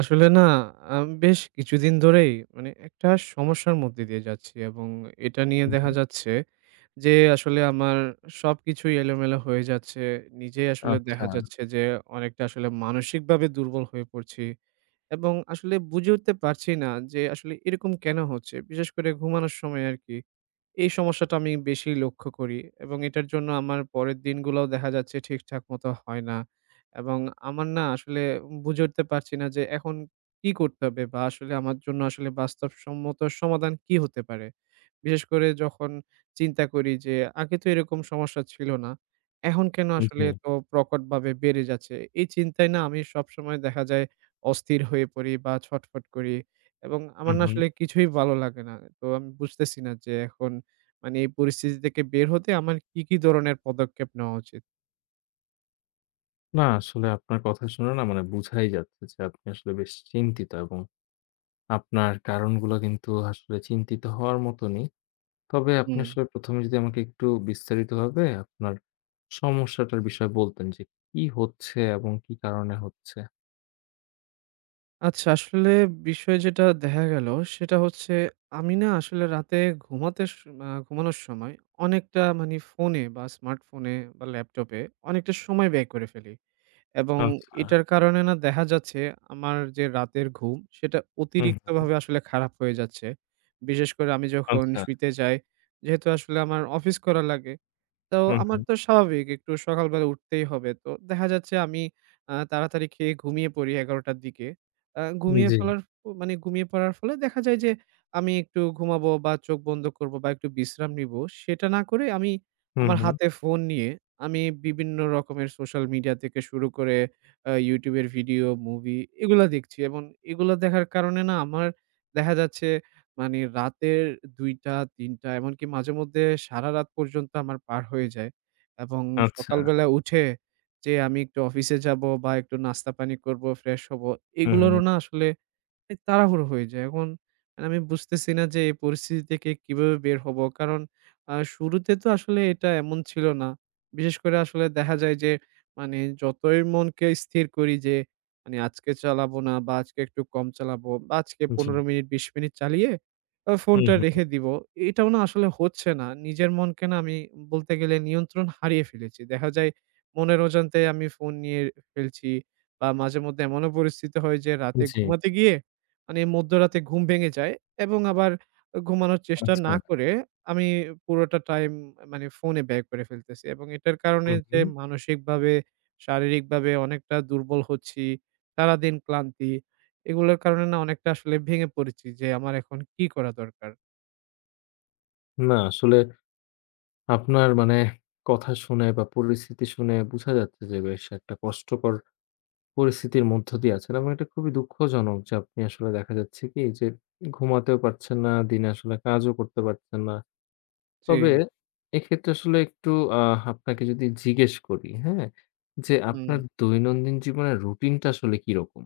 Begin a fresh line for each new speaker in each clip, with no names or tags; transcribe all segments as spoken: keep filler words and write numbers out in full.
আসলে না। আ বেশ কিছুদিন ধরেই মানে একটা সমস্যার মধ্যে দিয়ে যাচ্ছি, এবং এটা নিয়ে
হুম,
দেখা
হুম।
যাচ্ছে যে আসলে আমার সবকিছুই এলোমেলো হয়ে যাচ্ছে। নিজেই আসলে
আচ্ছা।
দেখা যাচ্ছে যে অনেকটা আসলে মানসিকভাবে দুর্বল হয়ে পড়ছি, এবং আসলে বুঝে উঠতে পারছি না যে আসলে এরকম কেন হচ্ছে? বিশেষ করে ঘুমানোর সময় আরকি এই সমস্যাটা আমি বেশি লক্ষ্য করি, এবং এটার জন্য আমার পরের দিনগুলোও দেখা যাচ্ছে ঠিকঠাক মতো হয় না। এবং আমার না আসলে বুঝে উঠতে পারছি না যে এখন কি করতে হবে, বা আসলে আমার জন্য আসলে বাস্তবসম্মত সমাধান কি হতে পারে? বিশেষ করে যখন চিন্তা করি যে আগে তো এরকম সমস্যা ছিল না, এখন কেন আসলে
জি।
এত প্রকটভাবে বেড়ে যাচ্ছে? এই চিন্তায় না আমি সবসময় দেখা যায় অস্থির হয়ে পড়ি বা ছটফট করি, এবং আমার
হুম,
না
হুম।
আসলে কিছুই ভালো লাগে না। তো আমি বুঝতেছি না যে এখন মানে এই পরিস্থিতি থেকে বের হতে আমার কি, কি ধরনের পদক্ষেপ নেওয়া উচিত?
না আসলে আপনার কথা শুনে না মানে বুঝাই যাচ্ছে যে আপনি আসলে বেশ চিন্তিত এবং আপনার কারণগুলো কিন্তু আসলে চিন্তিত হওয়ার মতনই। তবে আপনি
হুম।
আসলে প্রথমে এ যদি আমাকে একটু বিস্তারিতভাবে আপনার সমস্যাটার বিষয়ে বলতেন যে কি হচ্ছে এবং কি কারণে হচ্ছে?
আচ্ছা আসলে বিষয় যেটা দেখা গেল সেটা হচ্ছে আমি না আসলে রাতে ঘুমাতে স আ ঘুমানোর সময় অনেকটা মানে ফোনে বা স্মার্টফোনে বা ল্যাপটপে অনেকটা সময় ব্যয় করে ফেলি। এবং
আচ্ছা।
এটার কারণে না দেখা যাচ্ছে আমার যে রাতের ঘুম, সেটা
হুম, হুম।
অতিরিক্তভাবে আসলে খারাপ হয়ে যাচ্ছে। বিশেষ করে আমি যখন
আচ্ছা।
শুইতে যাই, যেহেতু আসলে আমার অফিস করা লাগে তো
হুম,
আমার
হুম।
তো স্বাভাবিক একটু সকালবেলা উঠতেই হবে। তো দেখা যাচ্ছে আমি আ তাড়াতাড়ি খেয়ে ঘুমিয়ে পড়ি এগারোটা র দিকে। আ ঘুমিয়ে
জি।
ফেলার ফ- মানে ঘুমিয়ে পড়ার ফলে দেখা যায় যে আমি একটু ঘুমাবো বা চোখ বন্ধ করব বা একটু বিশ্রাম নিবো। সেটা না করে আমি
হুম,
আমার
হুম।
হাতে ফোন নিয়ে আমি বিভিন্ন রকমের সোশ্যাল মিডিয়া থেকে শুরু করে আ YouTube এর ভিডিও, মুভি এগুলা দেখছি, এবং এগুলা দেখার কারণে না আমার দেখা যাচ্ছে মানে রাতের দুইটা, তিনটা, এমনকি মাঝেমধ্যে সারারাত পর্যন্ত আমার পার হয়ে যায়। জি। এবং
আচ্ছা।
সকালবেলা উঠে যে আমি একটু অফিসে যাবো বা একটু নাস্তা পানি করবো, ফ্রেশ হবো,
হুম, হুম।
এগুলোরও না আসলে এই তাড়াহুড়ো হয়ে যায়। এখন মানে আমি বুঝতেছি না যে এই পরিস্থিতি থেকে কিভাবে বের হবো? কারণ আ শুরুতে তো আসলে এটা এমন ছিল না। বিশেষ করে আসলে দেখা যায় যে মানে যতই মনকে স্থির করি যে মানে আজকে চালাবো না, বা আজকে একটু কম চালাবো, বা আজকে
জি।
পনেরো মিনিট বিশ মিনিট চালিয়ে আ
হুম,
ফোনটা
হুম।
রেখে দিবো। এটাও না আসলে হচ্ছে না। নিজের মনকে না আমি বলতে গেলে নিয়ন্ত্রণ হারিয়ে ফেলেছি। দেখা যায় মনের অজান্তে আমি ফোন নিয়ে ফেলছি, বা মাঝেমধ্যে এমনও পরিস্থিতি হয় যে রাতে
জি।
ঘুমাতে গিয়ে মানে মধ্যরাতে ঘুম ভেঙে যায় এবং আবার ঘুমানোর চেষ্টা
আচ্ছা।
না করে আমি পুরোটা টাইম মানে ফোনে ব্যয় করে ফেলতেছি, এবং এটার কারণে
হুম,
যে
হুম।
মানসিকভাবে, শারীরিকভাবে অনেকটা দুর্বল হচ্ছি, সারাদিন ক্লান্তি, এগুলোর কারণে না অনেকটা আসলে ভেঙে পড়েছি যে আমার এখন কি করা দরকার?
না আসলে আপনার মানে কথা শুনে বা পরিস্থিতি শুনে বোঝা যাচ্ছে যে বেশ একটা কষ্টকর পরিস্থিতির মধ্য দিয়ে আছেন এবং এটা খুবই দুঃখজনক যে আপনি আসলে দেখা যাচ্ছে কি যে ঘুমাতেও পারছেন না, দিনে আসলে কাজও করতে পারছেন না।
জি।
তবে এক্ষেত্রে আসলে একটু আহ আপনাকে যদি জিজ্ঞেস করি, হ্যাঁ? যে
হুম।
আপনার দৈনন্দিন জীবনের রুটিনটা আসলে কিরকম?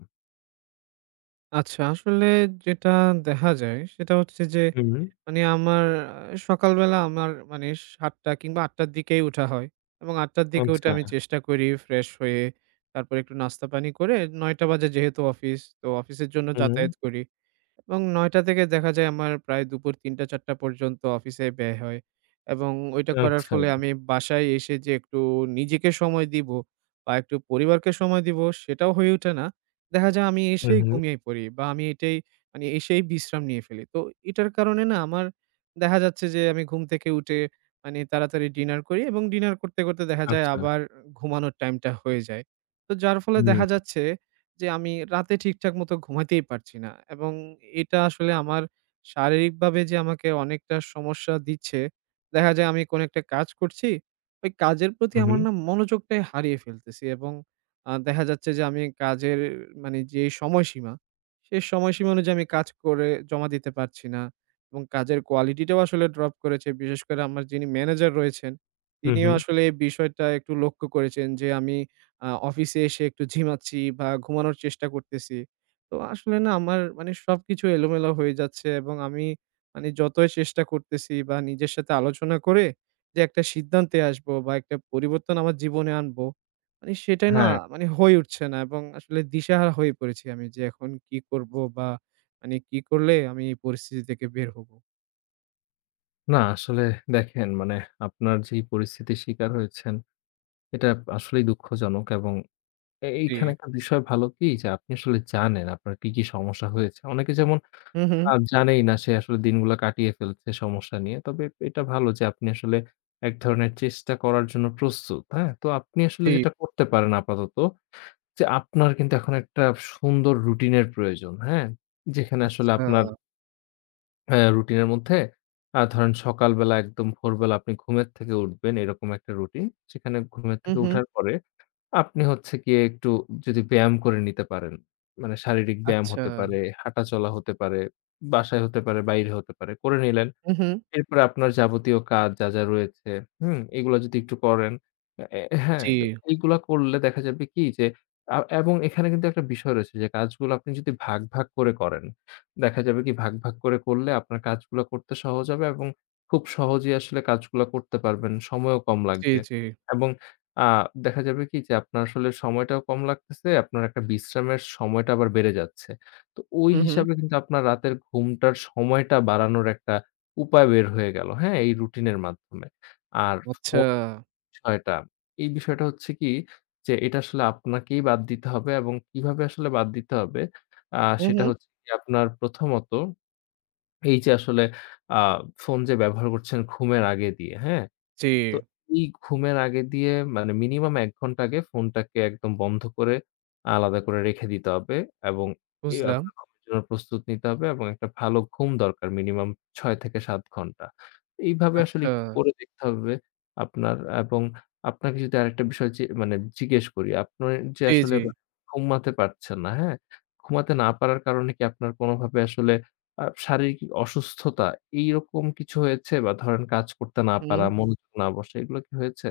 আচ্ছা আসলে যেটা দেখা যায় সেটা হচ্ছে যে
হুম,
মানে আমার আ সকালবেলা আমার মানে সাতটা কিংবা আটটা র দিকেই উঠা হয়, এবং আটটা র দিকে উঠে
আচ্ছা,
আমি চেষ্টা করি ফ্রেশ হয়ে তারপরে একটু নাস্তা পানি করে। নয়টা বাজে যেহেতু অফিস, তো অফিসের জন্য
হুম,
যাতায়াত করি। এবং নয়টা থেকে দেখা যায় আমার প্রায় দুপুর তিনটা চারটা পর্যন্ত অফিসে ব্যয় হয়, এবং ওইটা করার
আচ্ছা,
ফলে আমি বাসায় এসে যে একটু নিজেকে সময় দিব বা একটু পরিবারকে সময় দিব সেটাও হয়ে ওঠে না। দেখা যায় আমি এসেই
হুম,
ঘুমিয়ে পড়ি, বা আমি এটাই মানে এসেই বিশ্রাম নিয়ে ফেলি। তো এটার কারণে না আমার দেখা যাচ্ছে যে আমি ঘুম থেকে উঠে মানে তাড়াতাড়ি ডিনার করি, এবং ডিনার করতে, করতে দেখা যায়
আচ্ছা,
আবার ঘুমানোর টাইমটা হয়ে যায়। তো যার ফলে
হুম,
দেখা যাচ্ছে যে আমি রাতে ঠিকঠাক মতো ঘুমাতেই পারছি না, এবং এটা আসলে আমার শারীরিকভাবে যে আমাকে অনেকটা সমস্যা দিচ্ছে। দেখা যায় আমি কোনো একটা কাজ করছি, ওই কাজের প্রতি
হু, হু,
আমার না মনোযোগটাই হারিয়ে ফেলতেছি, এবং আ দেখা যাচ্ছে যে আমি কাজের মানে যে সময়সীমা, সে সময়সীমা অনুযায়ী আমি কাজ করে জমা দিতে পারছি না, এবং কাজের কোয়ালিটিটাও আসলে ড্রপ করেছে। বিশেষ করে আমার যিনি ম্যানেজার রয়েছেন,
হু,
তিনিও
হু।
আসলে এই বিষয়টা একটু লক্ষ্য করেছেন যে আমি আ অফিসে এসে একটু ঝিমাচ্ছি বা ঘুমানোর চেষ্টা করতেছি। তো আসলে না আমার মানে সবকিছু এলোমেলো হয়ে যাচ্ছে, এবং আমি মানে যতই চেষ্টা করতেছি বা নিজের সাথে আলোচনা করে যে একটা সিদ্ধান্তে আসবো বা একটা পরিবর্তন আমার জীবনে আনবো, মানে সেটাই না
হ্যাঁ।
মানে হয়ে উঠছে না, এবং আসলে দিশাহারা হয়ে পড়েছি আমি যে এখন কি করবো, বা মানে কি করলে আমি এই পরিস্থিতি থেকে বের হবো?
না আসলে দেখেন মানে আপনার যেই পরিস্থিতির শিকার হয়েছেন এটা আসলেই দুঃখজনক এবং এ
জি।
এইখানে একটা বিষয় ভালো কি যে আপনি আসলে জানেন আপনার কি, কি সমস্যা হয়েছে। অনেকে যেমন
হু, হু।
আ জানেই না সে আসলে দিনগুলা কাটিয়ে ফেলছে সমস্যা নিয়ে। তবে এটা ভালো যে আপনি আসলে এক ধরনের চেষ্টা করার জন্য প্রস্তুত, হ্যাঁ? তো আপনি আসলে
জি,
যেটা করতে পারেন আপাতত যে আপনার কিন্তু এখন একটা সুন্দর রুটিনের প্রয়োজন, হ্যাঁ? যেখানে আসলে
আচ্ছা।
আপনার হ্যাঁ, রুটিনের মধ্যে আ ধরেন সকালবেলা একদম ভোরবেলা আপনি ঘুমের থেকে উঠবেন এরকম একটা রুটিন। সেখানে ঘুমের
হু,
থেকে
হু।
উঠার পরে আপনি হচ্ছে গিয়ে একটু যদি ব্যায়াম করে নিতে পারেন। মানে শারীরিক ব্যায়াম
আচ্ছা।
হতে পারে, হাঁটাচলা হতে পারে, বাসায় হতে পারে, বাইরে হতে পারে, করে নিলেন।
হু, হু।
এরপরে আপনার যাবতীয় কাজ যা, যা রয়েছে, হুম? এগুলা যদি একটু করেন এ হ্যাঁ,
জি,
তো এইগুলা করলে দেখা যাবে কি যে আ এবং এখানে কিন্তু একটা বিষয় রয়েছে যে কাজগুলো আপনি যদি ভাগ, ভাগ করে করেন, দেখা যাবে কি ভাগ, ভাগ করে করলে আপনার কাজগুলা করতে সহজ হবে এবং খুব সহজেই আসলে কাজগুলা করতে পারবেন। সময়ও কম
জি,
লাগবে
জি।
এবং আ দেখা যাবে কি যে আপনার আসলে সময়টাও কম লাগতেছে, আপনার একটা বিশ্রামের সময়টা আবার বেড়ে যাচ্ছে। তো ওই
হু, হু।
হিসাবে কিন্তু আপনার রাতের ঘুমটার সময়টা বাড়ানোর একটা উপায় বের হয়ে গেল, হ্যাঁ? এই রুটিনের মাধ্যমে। আর
আচ্ছা।
ফোন বিষয়টা, এই বিষয়টা হচ্ছে কি যে এটা আসলে আপনাকেই বাদ দিতে হবে এবং কিভাবে আসলে বাদ দিতে হবে আ
হু,
সেটা
হু।
হচ্ছে কি আপনার প্রথমত এই যে আসলে আ ফোন যে ব্যবহার করছেন ঘুমের আগে দিয়ে, হ্যাঁ?
জি,
তো এই ঘুমের আগে দিয়ে মানে মিনিমাম এক ঘন্টা আগে ফোনটাকে একদম বন্ধ করে আলাদা করে রেখে দিতে হবে এবং এই
বুঝলাম।
আপনার ঘুমের জন্য প্রস্তুত নিতে হবে এবং একটা ভালো ঘুম দরকার মিনিমাম ছয় থেকে সাত ঘন্টা। এইভাবে আসলে
আচ্ছা।
একটু করে দেখতে হবে আপনার এবং আপনাকে যদি আরেকটা বিষয় যে মানে জিজ্ঞেস করি, আপনার যে
জি,
আসলে
জি।
ঘুমাতে পারছেন না, হ্যাঁ? ঘুমাতে না পারার কারণে কি আপনার কোনোভাবে আসলে আ শারীরিক অসুস্থতা এইরকম কিছু হয়েছে? বা ধরেন কাজ করতে না
হুম।
পারা, হুম। মনোযোগ না বসা এগুলো কি হয়েছে?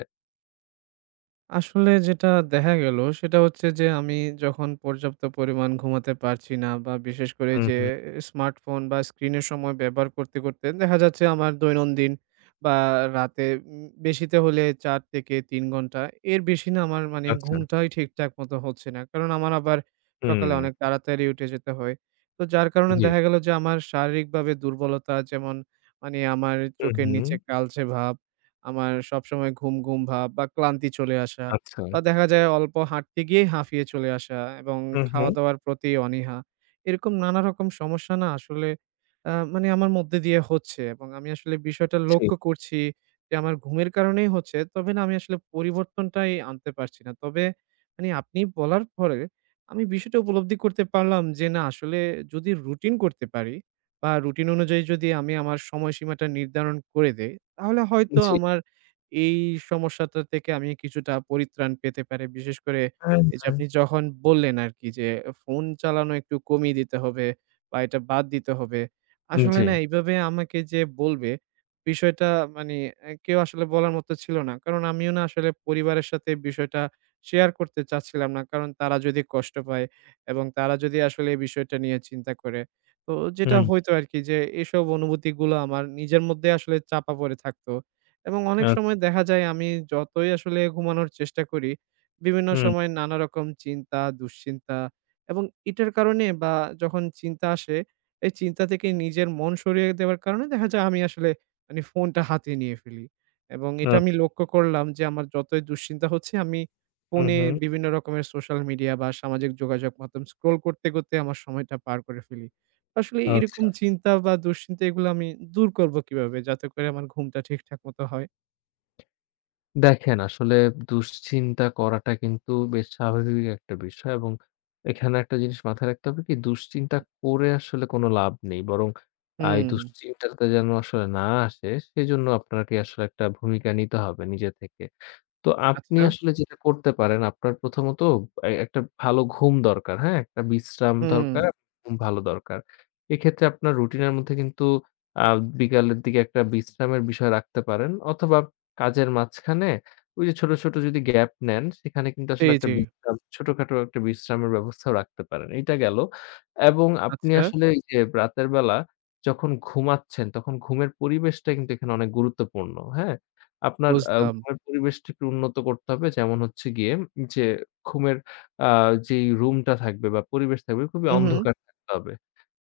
আসলে যেটা দেখা গেল সেটা হচ্ছে যে আমি যখন পর্যাপ্ত পরিমাণ ঘুমাতে পারছি না, বা বিশেষ করে
হুম,
যে
হুম।
স্মার্টফোন বা স্ক্রিনের সময় ব্যবহার করতে করতে দেখা যাচ্ছে আমার দৈনন্দিন বা রাতে উম, বেশিতে হলে চার থেকে তিন ঘন্টা, এর বেশি না আমার মানে
আচ্ছা।
ঘুমটাই ঠিকঠাক মতো হচ্ছে না, কারণ আমার আবার
হুম।
সকালে অনেক তাড়াতাড়ি উঠে যেতে হয়, তো যার কারণে
জি।
দেখা গেল যে আমার শারীরিকভাবে দুর্বলতা যেমন মানে আমার
হুম,
চোখের
হুম।
নিচে কালচে ভাব, আমার সবসময় ঘুম, ঘুম ভাব বা ক্লান্তি চলে আসা,
আচ্ছা।
বা দেখা যায় অল্প হাঁটতে গিয়েই হাঁফিয়ে চলে আসা, এবং
হুম, হুম।
খাওয়া-দাওয়ার প্রতি অনীহা। এরকম নানা রকম সমস্যা না আসলে আ মানে আমার মধ্যে দিয়ে হচ্ছে, এবং আমি আসলে বিষয়টা
জি,
লক্ষ্য করছি যে আমার ঘুমের কারণেই হচ্ছে। তবে না আমি আসলে পরিবর্তনটাই আনতে পারছি না। তবে মানে আপনি বলার পরে আমি বিষয়টা উপলব্ধি করতে পারলাম যে না আসলে যদি রুটিন করতে পারি বা রুটিন অনুযায়ী যদি আমি আমার সময়সীমাটা নির্ধারণ করে দেই, তাহলে হয়তো
জি।
আমার এই সমস্যাটা থেকে আমি কিছুটা পরিত্রাণ পেতে পারি। বিশেষ করে
হ্যাঁ,
এই যে
হ্যাঁ।
আপনি যখন বললেন আরকি যে, ফোন চালানো একটু কমিয়ে দিতে হবে বা এটা বাদ দিতে হবে। আসলে
জি।
না এইভাবে আমাকে যে বলবে, বিষয়টা মানে এ কেউ আসলে বলার মতো ছিল না। কারণ আমিও না আসলে পরিবারের সাথে বিষয়টা শেয়ার করতে চাচ্ছিলাম না। কারণ তারা যদি কষ্ট পায় এবং তারা যদি আসলে এই বিষয়টা নিয়ে চিন্তা করে। তো যেটা
হুম।
হইতো আরকি যে এসব অনুভূতিগুলো আমার নিজের মধ্যে আসলে চাপা পড়ে থাকতো। এবং অনেক
আচ্ছা।
সময় দেখা যায় আমি যতই আসলে ঘুমানোর চেষ্টা করি, বিভিন্ন
হুম।
সময় নানা রকম চিন্তা, দুশ্চিন্তা এবং এটার কারণে বা যখন চিন্তা আসে, এই চিন্তা থেকে নিজের মন সরিয়ে দেওয়ার কারণে দেখা যায় আমি আসলে মানে ফোনটা হাতে নিয়ে ফেলি। এবং এটা আমি
আচ্ছা।
লক্ষ্য করলাম যে আমার যতই দুশ্চিন্তা হচ্ছে আমি
হুম,
ফোনে
হুম।
বিভিন্ন রকমের সোশ্যাল মিডিয়া বা সামাজিক যোগাযোগ মাধ্যম স্ক্রল করতে, করতে আমার সময়টা পার করে ফেলি। আসলে এরকম
আচ্ছা।
চিন্তা বা দুশ্চিন্তা এগুলো আমি দূর করব কিভাবে, যাতে করে আমার ঘুমটা ঠিকঠাক মতো হয়?
দেখেন আসলে দুশ্চিন্তা করাটা কিন্তু বেশ স্বাভাবিক একটা বিষয় এবং এখানে একটা জিনিস মাথায় রাখতে হবে কি দুশ্চিন্তা করে আসলে কোনো লাভ নেই। বরং আ এই
হুম,
দুশ্চিন্তাটা যেন আসলে না আসে সেজন্য আপনাকে আসলে একটা ভূমিকা নিতে হবে নিজে থেকে। তো আপনি
আচ্ছা।
আসলে যেটা করতে পারেন, আপনার প্রথমত এ একটা ভালো ঘুম দরকার, হ্যাঁ? একটা বিশ্রাম
হুম,
দরকার, হুম। ঘুম ভালো দরকার। এক্ষেত্রে আপনার রুটিনের মধ্যে কিন্তু আ বিকালের দিকে একটা বিশ্রামের বিষয় রাখতে পারেন অথবা কাজের মাঝখানে ওই যে ছোট, ছোট যদি গ্যাপ নেন সেখানে কিন্তু
জি,
আসলে একটা
জি।
বিশ্রাম ছোটখাটো একটা বিশ্রামের ব্যবস্থাও রাখতে পারেন। এইটা গেল। এবং আপনি
আচ্ছা,
আসলে এই যে রাতের বেলা যখন ঘুমাচ্ছেন তখন ঘুমের পরিবেশটা কিন্তু এখানে অনেক গুরুত্বপূর্ণ, হ্যাঁ? আপনার আ
বুঝলাম।
ঘরের পরিবেশটা একটু উন্নত করতে হবে। যেমন হচ্ছে গিয়ে যে ঘুমের আ যেই রুমটা থাকবে বা পরিবেশ থাকবে খুবই
হু, হু।
অন্ধকার থাকতে হবে।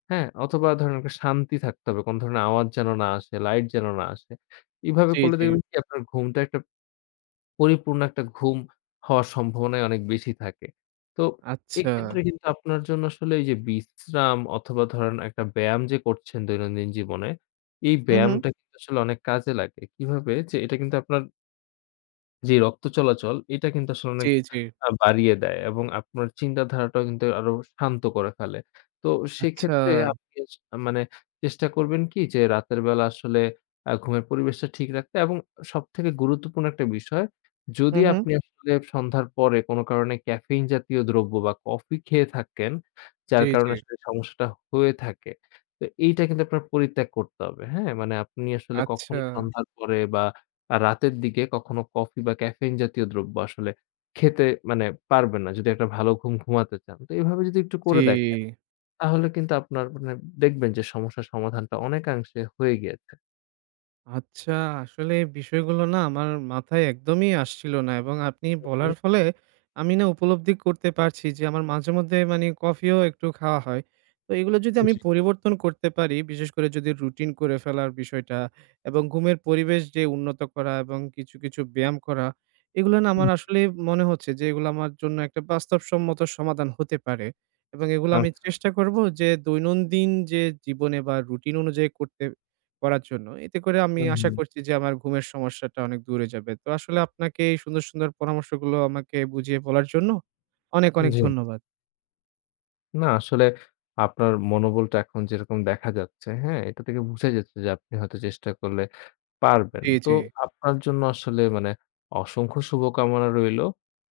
হ্যাঁ? অথবা ধরেন একটা শান্তি থাকতে হবে। কোন ধরনের আওয়াজ যেন না আসে, লাইট যেন না আসে। এভাবে
জি,
করলে
জি।
দেখবেন কি আপনার ঘুমটা একটা পরিপূর্ণ একটা ঘুম হওয়ার সম্ভাবনাই অনেক বেশি থাকে। তো
আচ্ছা।
এক্ষেত্রে কিন্তু আপনার জন্য আসলে এই যে বিশ্রাম অথবা ধরেন একটা ব্যায়াম যে করছেন দৈনন্দিন জীবনে, এই
হু, হু।
ব্যায়ামটা কিন্তু আসলে অনেক কাজে লাগে। কিভাবে? যে এটা কিন্তু আপনার জি, রক্ত চলাচল এটা কিন্তু আসলে
জি, জি।
আ বাড়িয়ে দেয় এবং আপনার চিন্তাধারাটাও কিন্তু আরো শান্ত করে ফেলে। তো
আচ্ছা।
সেক্ষেত্রে আপনি আস মানে চেষ্টা করবেন কি যে রাতের বেলা আসলে আ ঘুমের পরিবেশটা ঠিক রাখতে এবং সবথেকে গুরুত্বপূর্ণ একটা বিষয়,
হু,
যদি
হু।
আপনি আসলে সন্ধ্যার পরে কোনো কারণে ক্যাফেইন জাতীয় দ্রব্য বা কফি খেয়ে থাকেন,
জি,
যার
জি।
কারণে আসলে সমস্যাটা হয়ে থাকে। তো এইটা কিন্তু আপনার পরিত্যাগ করতে হবে, হ্যাঁ? মানে আপনি আসলে
আচ্ছা।
কখনো সন্ধ্যার পরে বা আ রাতের দিকে কখনো কফি বা ক্যাফেইন জাতীয় দ্রব্য আসলে খেতে মানে পারবেন না যদি একটা ভালো ঘুম ঘুমাতে চান। তো এভাবে যদি একটু
জি।
করে দেখেন, তাহলে কিন্তু আপনার মানে দেখবেন যে সমস্যার সমাধানটা অনেকাংশে হয়ে গিয়েছে।
আচ্ছা, আসলে এই বিষয়গুলো না আমার মাথায় একদমই আসছিল না, এবং আপনি বলার
হুম,
ফলে আমি না উপলব্ধি করতে পারছি যে আমার মাঝে মধ্যে মানে কফিও একটু খাওয়া হয়। তো এগুলো যদি
হুম,
আমি
জি।
পরিবর্তন করতে পারি, বিশেষ করে যদি রুটিন করে ফেলার বিষয়টা এবং ঘুমের পরিবেশ যে উন্নত করা এবং কিছু, কিছু ব্যায়াম করা, এগুলো না
হুম।
আমার আসলে মনে হচ্ছে যে এগুলো আমার জন্য একটা বাস্তবসম্মত সমাধান হতে পারে, এবং এগুলো আমি
আচ্ছা।
চেষ্টা করব যে দৈনন্দিন যে জীবনে বা রুটিন অনুযায়ী করতে করার জন্য। এতে করে আমি
হুম,
আশা
হুম।
করছি যে আমার ঘুমের সমস্যাটা অনেক দূরে যাবে। তো আসলে আপনাকে এই সুন্দর, সুন্দর পরামর্শগুলো আমাকে বুঝিয়ে বলার জন্য অনেক, অনেক
জি।
ধন্যবাদ।
না আসলে আপনার মনোবলটা এখন যেরকম দেখা যাচ্ছে, হ্যাঁ? এটা থেকে বুঝা যাচ্ছে যে আপনি হয়তো চেষ্টা করলে পারবেন।
জি,
তো
জি,
আপনার জন্য আসলে মানে অসংখ্য শুভকামনা রইলো।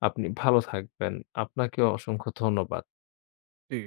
আপনি ভালো থাকবেন। আপনাকেও অসংখ্য ধন্যবাদ।
জি।